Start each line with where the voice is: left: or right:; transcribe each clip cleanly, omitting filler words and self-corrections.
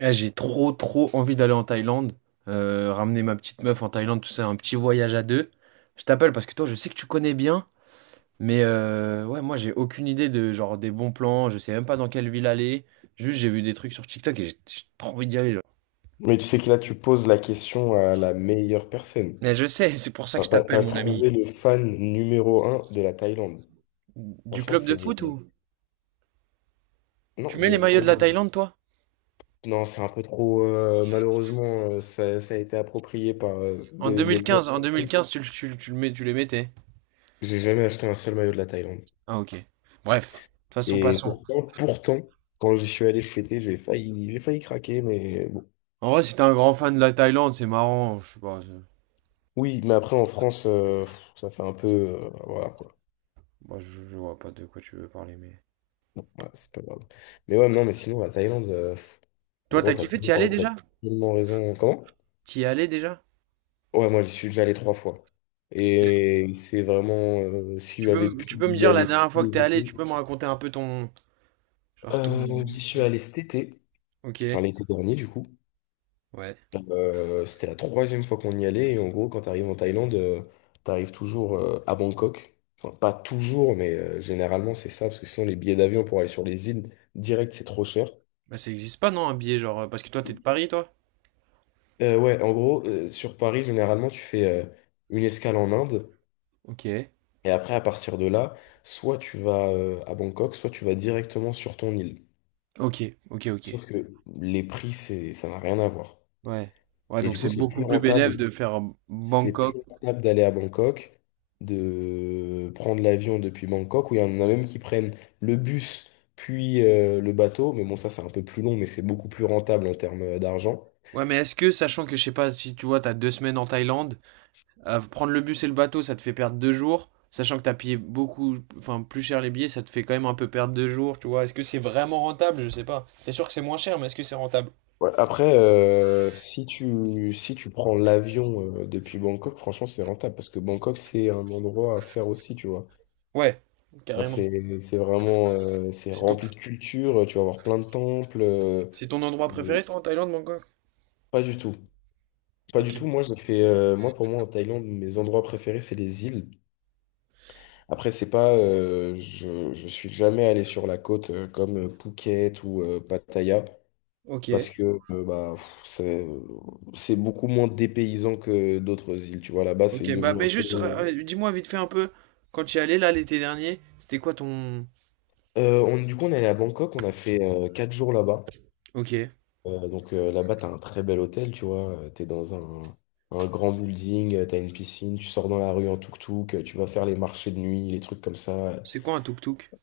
right: Eh, j'ai trop trop envie d'aller en Thaïlande, ramener ma petite meuf en Thaïlande, tout ça, un petit voyage à deux. Je t'appelle parce que toi, je sais que tu connais bien, mais ouais, moi, j'ai aucune idée de genre des bons plans, je sais même pas dans quelle ville aller. Juste, j'ai vu des trucs sur TikTok et j'ai trop envie d'y aller. Genre.
left: Mais tu sais que là, tu poses la question à la meilleure personne.
right: Mais je sais, c'est pour ça que je
left: Enfin, T'as
right: t'appelle,
left: t'as
right: mon ami.
left: trouvé le fan numéro un de la Thaïlande.
right: Du
left: Franchement,
right: club de
left: c'est...
right: foot ou?
left: Non,
right: Tu mets les
left: le
right: maillots de la
left: fan...
right: Thaïlande, toi?
left: Non, c'est un peu trop... malheureusement, ça a été approprié par
right: En deux
left: les
right: mille
left: bons.
right: quinze, en 2015, tu le mets, tu les mettais.
left: J'ai jamais acheté un seul maillot de la Thaïlande.
right: Ah, ok. Bref, de toute façon,
left: Et
right: passons.
left: pourtant, quand j'y suis allé cet été, j'ai failli craquer, mais bon.
right: En vrai, si t'es un grand fan de la Thaïlande, c'est marrant, je sais pas.
left: Oui, mais après, en France, ça fait un peu... voilà, quoi.
right: Moi, je vois pas de quoi tu veux parler, mais.
left: Bon, ouais, c'est pas grave. Mais ouais, non, mais sinon, la Thaïlande,
right: Toi,
left: gros,
right: t'as
left: t'as
right: kiffé? T'y allais
left: tellement, t'as
right: déjà?
left: tellement raison. Comment?
right: T'y es allé déjà?
left: Ouais, moi, j'y suis déjà allé trois fois. Et c'est vraiment, si
right: Tu peux,
left: j'avais
right: m- tu
left: pu
right: peux me
left: y
right: dire la
left: aller tous
right: dernière fois que t'es
left: les
right: allé, tu
left: étés,
right: peux me raconter un peu ton. Genre ton.
left: j'y suis
right: ton-
left: allé cet été,
right: Ok,
left: enfin l'été dernier, du coup.
right: ouais.
left: C'était la troisième fois qu'on y allait. Et en gros, quand t'arrives en Thaïlande, t'arrives toujours à Bangkok. Enfin, pas toujours, mais généralement, c'est ça, parce que sinon, les billets d'avion pour aller sur les îles direct, c'est trop cher.
right: Bah, ça existe pas, non, un billet, genre. Parce que toi, t'es de Paris, toi?
left: Ouais, en gros, sur Paris, généralement, tu fais une escale en Inde.
right: Ok,
left: Et après, à partir de là, soit tu vas à Bangkok, soit tu vas directement sur ton île.
right: ok, ok, ok.
left: Sauf que les prix, c'est, ça n'a rien à voir.
right: Ouais. Ouais,
left: Et
right: donc
left: du
right: c'est
left: coup, c'est plus
right: beaucoup plus bénéf
left: rentable.
right: de faire
left: C'est plus
right: Bangkok.
left: rentable d'aller à Bangkok, de prendre l'avion depuis Bangkok, où il y en a même qui prennent le bus, puis le bateau. Mais bon, ça, c'est un peu plus long, mais c'est beaucoup plus rentable en termes d'argent.
right: Ouais, mais est-ce que, sachant que, je sais pas, si tu vois, t'as 2 semaines en Thaïlande, prendre le bus et le bateau, ça te fait perdre 2 jours. Sachant que t'as payé beaucoup, enfin plus cher les billets, ça te fait quand même un peu perdre 2 jours, tu vois. Est-ce que c'est vraiment rentable? Je sais pas. C'est sûr que c'est moins cher, mais est-ce que c'est rentable?
left: Ouais, après, si tu prends l'avion depuis Bangkok, franchement, c'est rentable parce que Bangkok, c'est un endroit à faire aussi, tu vois.
right: Ouais,
left: Enfin,
right: carrément.
left: c'est vraiment, c'est
right: C'est ton,
left: rempli de culture, tu vas voir plein de temples.
right: c'est ton endroit
left: Mais
right: préféré, toi, en Thaïlande, Bangkok?
left: pas du tout. Pas du
right: Ok.
left: tout. Moi, j'ai fait, moi, pour moi, en Thaïlande, mes endroits préférés, c'est les îles. Après, c'est pas, je suis jamais allé sur la côte comme Phuket ou Pattaya.
right: Ok.
left: Parce que bah, c'est beaucoup moins dépaysant que d'autres îles. Tu vois, là-bas, c'est
right: Ok, bah,
left: devenu un
right: mais
left: peu.
right: juste, dis-moi vite fait un peu, quand tu y allais, là, l'été dernier, c'était quoi ton...
left: On, du coup, on est allé à Bangkok, on a fait 4 jours là-bas.
right: Ok.
left: Donc là-bas, t'as un très bel hôtel, tu vois. Tu t'es dans un, un grand building, t'as une piscine, tu sors dans la rue en tuk-tuk, tu vas faire les marchés de nuit, les trucs comme ça.
right: C'est quoi un tuk-tuk?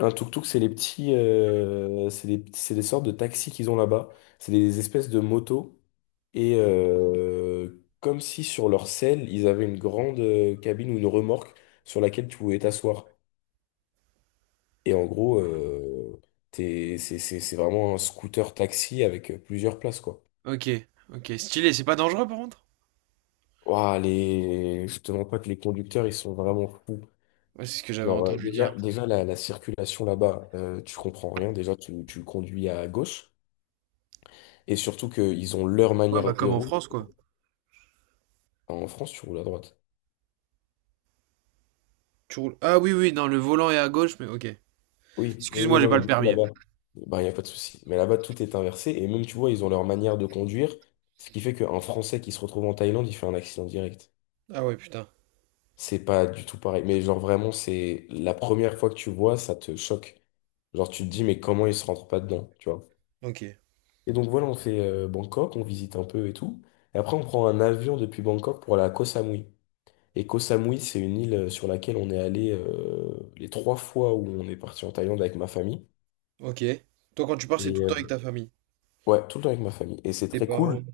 left: Un tuk-tuk, c'est les petits, c'est des sortes de taxis qu'ils ont là-bas. C'est des espèces de motos. Et comme si sur leur selle, ils avaient une grande cabine ou une remorque sur laquelle tu pouvais t'asseoir. Et en gros, c'est vraiment un scooter taxi avec plusieurs places, quoi.
right: Ok. Ok. Stylé, c'est pas dangereux, par contre?
left: Ouah, les... Je te demande pas que les conducteurs, ils sont vraiment fous.
right: Ouais, c'est ce que j'avais
left: Genre,
right: entendu
left: déjà,
right: dire.
left: déjà la circulation là-bas, tu comprends rien. Déjà, tu conduis à gauche. Et surtout qu'ils ont leur
right: Ouais, bah,
left: manière de
right: comme en
left: rouler.
right: France, quoi.
left: En France, tu roules à droite.
right: Tu roules... Ah oui, oui, non, le volant est à gauche, mais ok.
left: Oui, oui,
right: Excuse-moi,
left: oui,
right: j'ai
left: non,
right: pas
left: mais
right: le
left: du coup,
right: permis.
left: là-bas, bah, il n'y a pas de souci. Mais là-bas, tout est inversé. Et même, tu vois, ils ont leur manière de conduire. Ce qui fait qu'un Français qui se retrouve en Thaïlande, il fait un accident direct.
right: Ah ouais, putain.
left: C'est pas du tout pareil. Mais genre, vraiment, c'est la première fois que tu vois, ça te choque. Genre, tu te dis, mais comment ils se rentrent pas dedans, tu vois?
right: Ok.
left: Et donc, voilà, on fait Bangkok, on visite un peu et tout. Et après, on prend un avion depuis Bangkok pour aller à Koh Samui. Et Koh Samui, c'est une île sur laquelle on est allé les trois fois où on est parti en Thaïlande avec ma famille.
right: Ok. Toi, quand tu pars, c'est tout
left: Et
right: le temps avec ta famille.
left: ouais, tout le temps avec ma famille. Et c'est
right: Tes
left: très cool.
right: parents.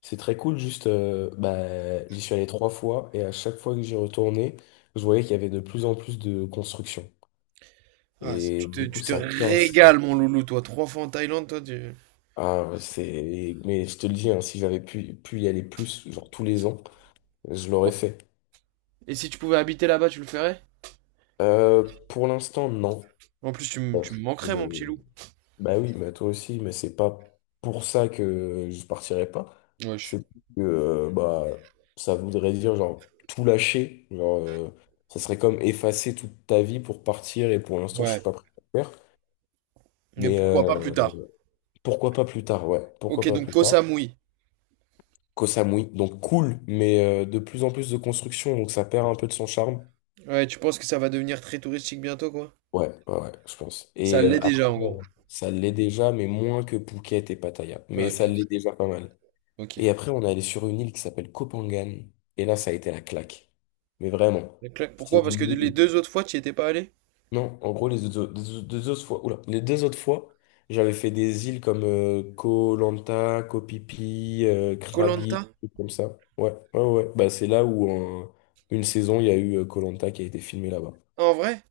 left: C'est très cool, juste, bah, j'y suis allé trois fois et à chaque fois que j'y retournais, je voyais qu'il y avait de plus en plus de construction.
right: Ah, c'est-
left: Et
right: tu te,
left: du coup,
right: tu te
left: ça casse.
right: régales, mon loulou, toi. 3 fois en Thaïlande, toi, tu...
left: Ah, c'est... Mais je te le dis, hein, si j'avais pu y aller plus, genre tous les ans, je l'aurais fait.
right: Et si tu pouvais habiter là-bas, tu le ferais?
left: Euh, pour l'instant, non.
right: En plus, tu me manquerais, mon petit
left: Euh,
right: loup.
left: Bah oui, bah toi aussi, mais c'est pas pour ça que je partirais pas.
right: Wesh.
left: C'est que bah ça voudrait dire genre tout lâcher, genre ça serait comme effacer toute ta vie pour partir et pour l'instant je suis
right: Ouais.
left: pas prêt à le faire.
right: Mais
left: Mais
right: pourquoi pas plus tard?
left: pourquoi pas plus tard, ouais,
right: Ok,
left: pourquoi pas
right: donc
left: plus
right: Koh
left: tard.
right: Samui.
left: Koh Samui, donc cool, mais de plus en plus de construction, donc ça perd un peu de son charme.
right: Ouais, tu penses que ça va devenir très touristique bientôt, quoi?
left: Ouais, ouais, ouais, je pense.
right: Ça
left: Et
right: l'est déjà,
left: après,
right: en gros.
left: ça l'est déjà, mais moins que Phuket et Pattaya. Mais
right: Ouais,
left: ça
right: bien
left: l'est
right: sûr.
left: déjà pas mal.
right: Ok.
left: Et après, on est allé sur une île qui s'appelle Kopangan. Et là, ça a été la claque. Mais vraiment.
right: Clac.
left: C'est
right: Pourquoi?
left: une
right: Parce que les
left: île.
right: deux autres fois, tu y étais pas allé?
left: Non, en gros, les deux, au- deux- deux autres fois, oula, les deux autres fois, j'avais fait des îles comme Koh Lanta, Koh Phi Phi,
right: Koh Lanta?
left: Krabi, des trucs comme ça. Ouais, ouais, ouais, ouais. Bah, c'est là où, en une saison, il y a eu Koh Lanta qui a été filmé là-bas.
right: Ah, en vrai?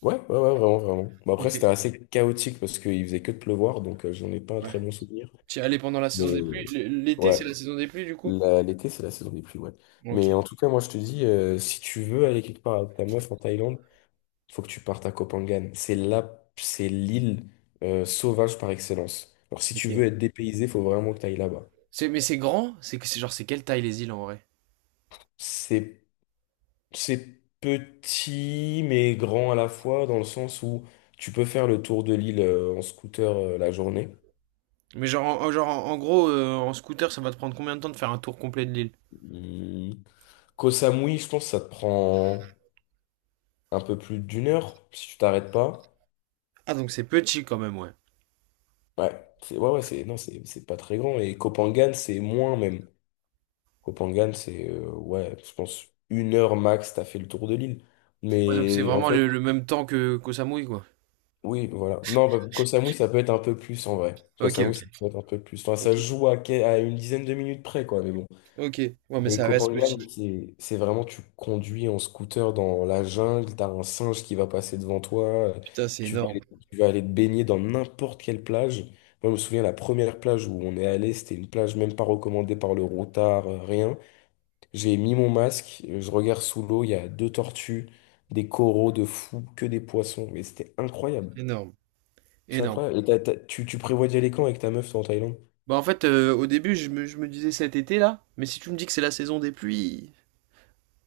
left: Ouais, ouais, ouais, vraiment, vraiment. Bah, après,
right: Ok.
left: c'était assez chaotique parce qu'il faisait que de pleuvoir, donc j'en ai pas un
right: Ouais.
left: très bon souvenir.
right: Tu y allais pendant la saison des pluies?
left: Mais
right: L'été, c'est la
left: ouais,
right: saison des pluies, du coup?
left: L'été, c'est la saison des pluies, ouais.
right: Ok.
left: Mais en tout cas, moi, je te dis, si tu veux aller quelque part avec ta meuf en Thaïlande, il faut que tu partes à Koh Phangan. C'est là, c'est l'île sauvage par excellence. Alors, si tu veux
right: Ok.
left: être dépaysé, faut vraiment que tu ailles là-bas.
right: Mais c'est grand? C'est quelle taille les îles en vrai?
left: C'est, c'est petit, mais grand à la fois, dans le sens où tu peux faire le tour de l'île en scooter la journée.
right: Mais genre, genre, en gros, en scooter, ça va te prendre combien de temps de faire un tour complet de l'île?
left: Hum, Koh Samui, je pense que ça te prend un peu plus d'une heure, si tu t'arrêtes pas.
right: Ah, donc c'est petit quand même, ouais.
left: Ouais, c'est ouais, ouais, c'est non, c'est pas très grand. Et Kopangan, c'est moins même. Kopangan, c'est ouais, je pense une heure max, t'as fait le tour de l'île.
right: Ouais, donc c'est
left: Mais en
right: vraiment
left: fait,
right: le même temps que qu'au Samui, quoi.
left: oui, voilà. Non, bah, Koh Samui, ça peut être un peu plus en vrai. Koh
right: Ok,
left: Samui,
right: ok.
left: ça peut être un peu plus. Enfin, ça
right: Ok.
left: se joue à une dizaine de minutes près, quoi. Mais bon.
right: Ok. Ouais, mais
left: Mais
right: ça reste
left: Kopangan,
right: petit.
left: c'est vraiment, tu conduis en scooter dans la jungle, t'as un singe qui va passer devant toi, euh,
right: Putain, c'est
left: tu vas
right: énorme.
left: aller, tu vas aller te baigner dans n'importe quelle plage. Moi, je me souviens, la première plage où on est allé, c'était une plage même pas recommandée par le routard, rien. J'ai mis mon masque, je regarde sous l'eau, il y a deux tortues, des coraux de fous, que des poissons, mais c'était incroyable.
right: Énorme.
left: C'est
right: Énorme.
left: incroyable. Et tu prévois d'y aller quand avec ta meuf toi, en Thaïlande?
right: Bah, en fait, au début, je me disais cet été là, mais si tu me dis que c'est la saison des pluies,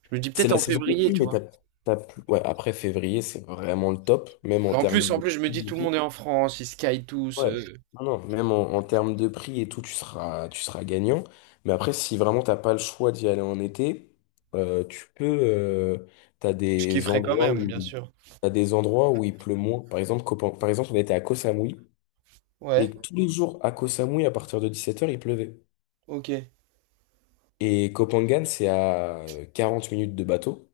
right: je me dis
left: C'est
right: peut-être
left: la
right: en
left: saison des
right: février,
left: pluies,
right: tu
left: mais
right: vois.
left: t'as plus... ouais, après février, c'est vraiment le top, même en
right: Bah, en
left: termes
right: plus, en
left: de
right: plus, je me dis
left: prix et
right: tout le
left: tout.
right: monde est en France, ils skient tous.
left: Ouais, non, non, même en termes de prix et tout, tu seras gagnant. Mais après, si vraiment t'as pas le choix d'y aller en été, tu peux. T'as
right: Je
left: des
right: kifferais quand
left: endroits
right: même,
left: où
right: bien sûr.
left: t'as des endroits où il pleut moins. Par exemple, par exemple, on était à Koh Samui et
right: Ouais,
left: tous les jours à Koh Samui, à partir de 17h, il pleuvait.
right: ok,
left: Et Koh Phangan, c'est à 40 minutes de bateau.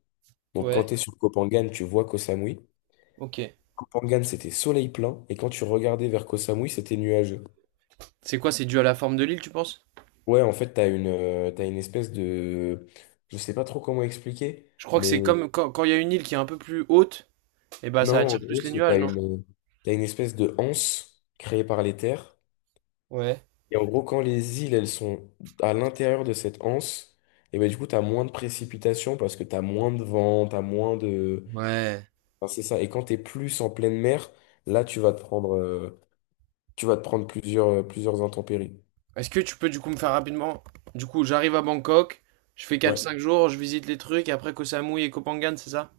left: Donc quand
right: ouais,
left: tu es sur Koh Phangan, tu vois Koh Samui.
right: ok.
left: Kopangan, c'était soleil plein, et quand tu regardais vers Koh Samui, c'était nuageux.
right: C'est quoi, c'est dû à la forme de l'île, tu penses?
left: Ouais, en fait, t'as une espèce de... Je sais pas trop comment expliquer,
right: Je crois que
left: mais
right: c'est comme quand il y a une île qui est un peu plus haute, et bah ça
left: non, en
right: attire
left: gros,
right: plus les
left: c'est t'as
right: nuages, non?
left: une, t'as une espèce de anse créée par les terres.
right: Ouais.
left: Et en gros, quand les îles, elles sont à l'intérieur de cette anse, et ben du coup, t'as moins de précipitations parce que t'as moins de vent, t'as moins de...
right: Ouais.
left: Enfin, c'est ça. Et quand t'es plus en pleine mer, là, tu vas te prendre, tu vas te prendre plusieurs intempéries.
right: Est-ce que tu peux du coup me faire rapidement? Du coup, j'arrive à Bangkok, je fais quatre cinq
left: Ouais.
right: jours, je visite les trucs, et après Koh Samui et Koh Phangan, c'est ça?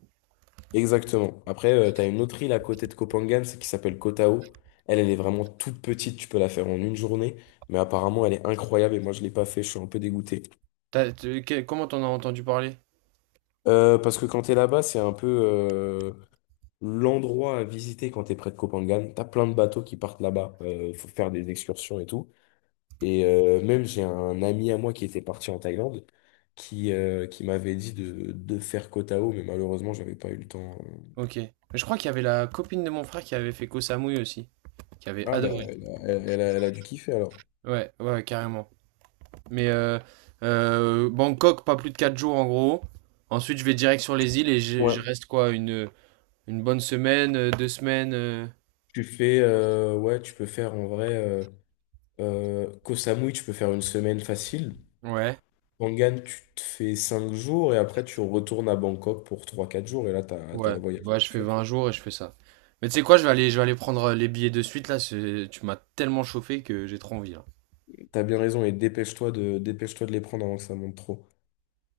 left: Exactement. Après, tu as une autre île à côté de Kopangan, c'est qui s'appelle Koh Tao. Elle, elle est vraiment toute petite, tu peux la faire en une journée, mais apparemment, elle est incroyable et moi, je l'ai pas fait, je suis un peu dégoûté.
right: Comment t'en as entendu parler?
left: Parce que quand t'es là-bas, c'est un peu l'endroit à visiter quand t'es près de Kopangan. Tu as plein de bateaux qui partent là-bas, il faut faire des excursions et tout. Et même, j'ai un ami à moi qui était parti en Thaïlande, qui m'avait dit de faire Koh Tao, mais malheureusement, j'avais pas eu le temps.
right: Ok. Je crois qu'il y avait la copine de mon frère qui avait fait Koh Samui aussi, qui avait
left: Ah bah,
right: adoré.
left: elle a dû kiffer alors.
right: Ouais, ouais, ouais, carrément. Mais Bangkok, pas plus de 4 jours en gros. Ensuite, je vais direct sur les îles et je,
left: Ouais.
right: je reste quoi, une bonne semaine, 2 semaines.
left: Tu fais, ouais, tu peux faire en vrai, Koh Samui, tu peux faire une semaine facile.
right: Ouais,
left: Pangan, tu te fais 5 jours et après tu retournes à Bangkok pour trois quatre jours et là, t'as
right: ouais,
left: le voyage
right: ouais, je fais
left: fait.
right: 20 jours et je fais ça. Mais tu sais quoi, je vais aller prendre les billets de suite là. Tu m'as tellement chauffé que j'ai trop envie là.
left: T'as bien raison et dépêche-toi de les prendre avant que ça monte trop.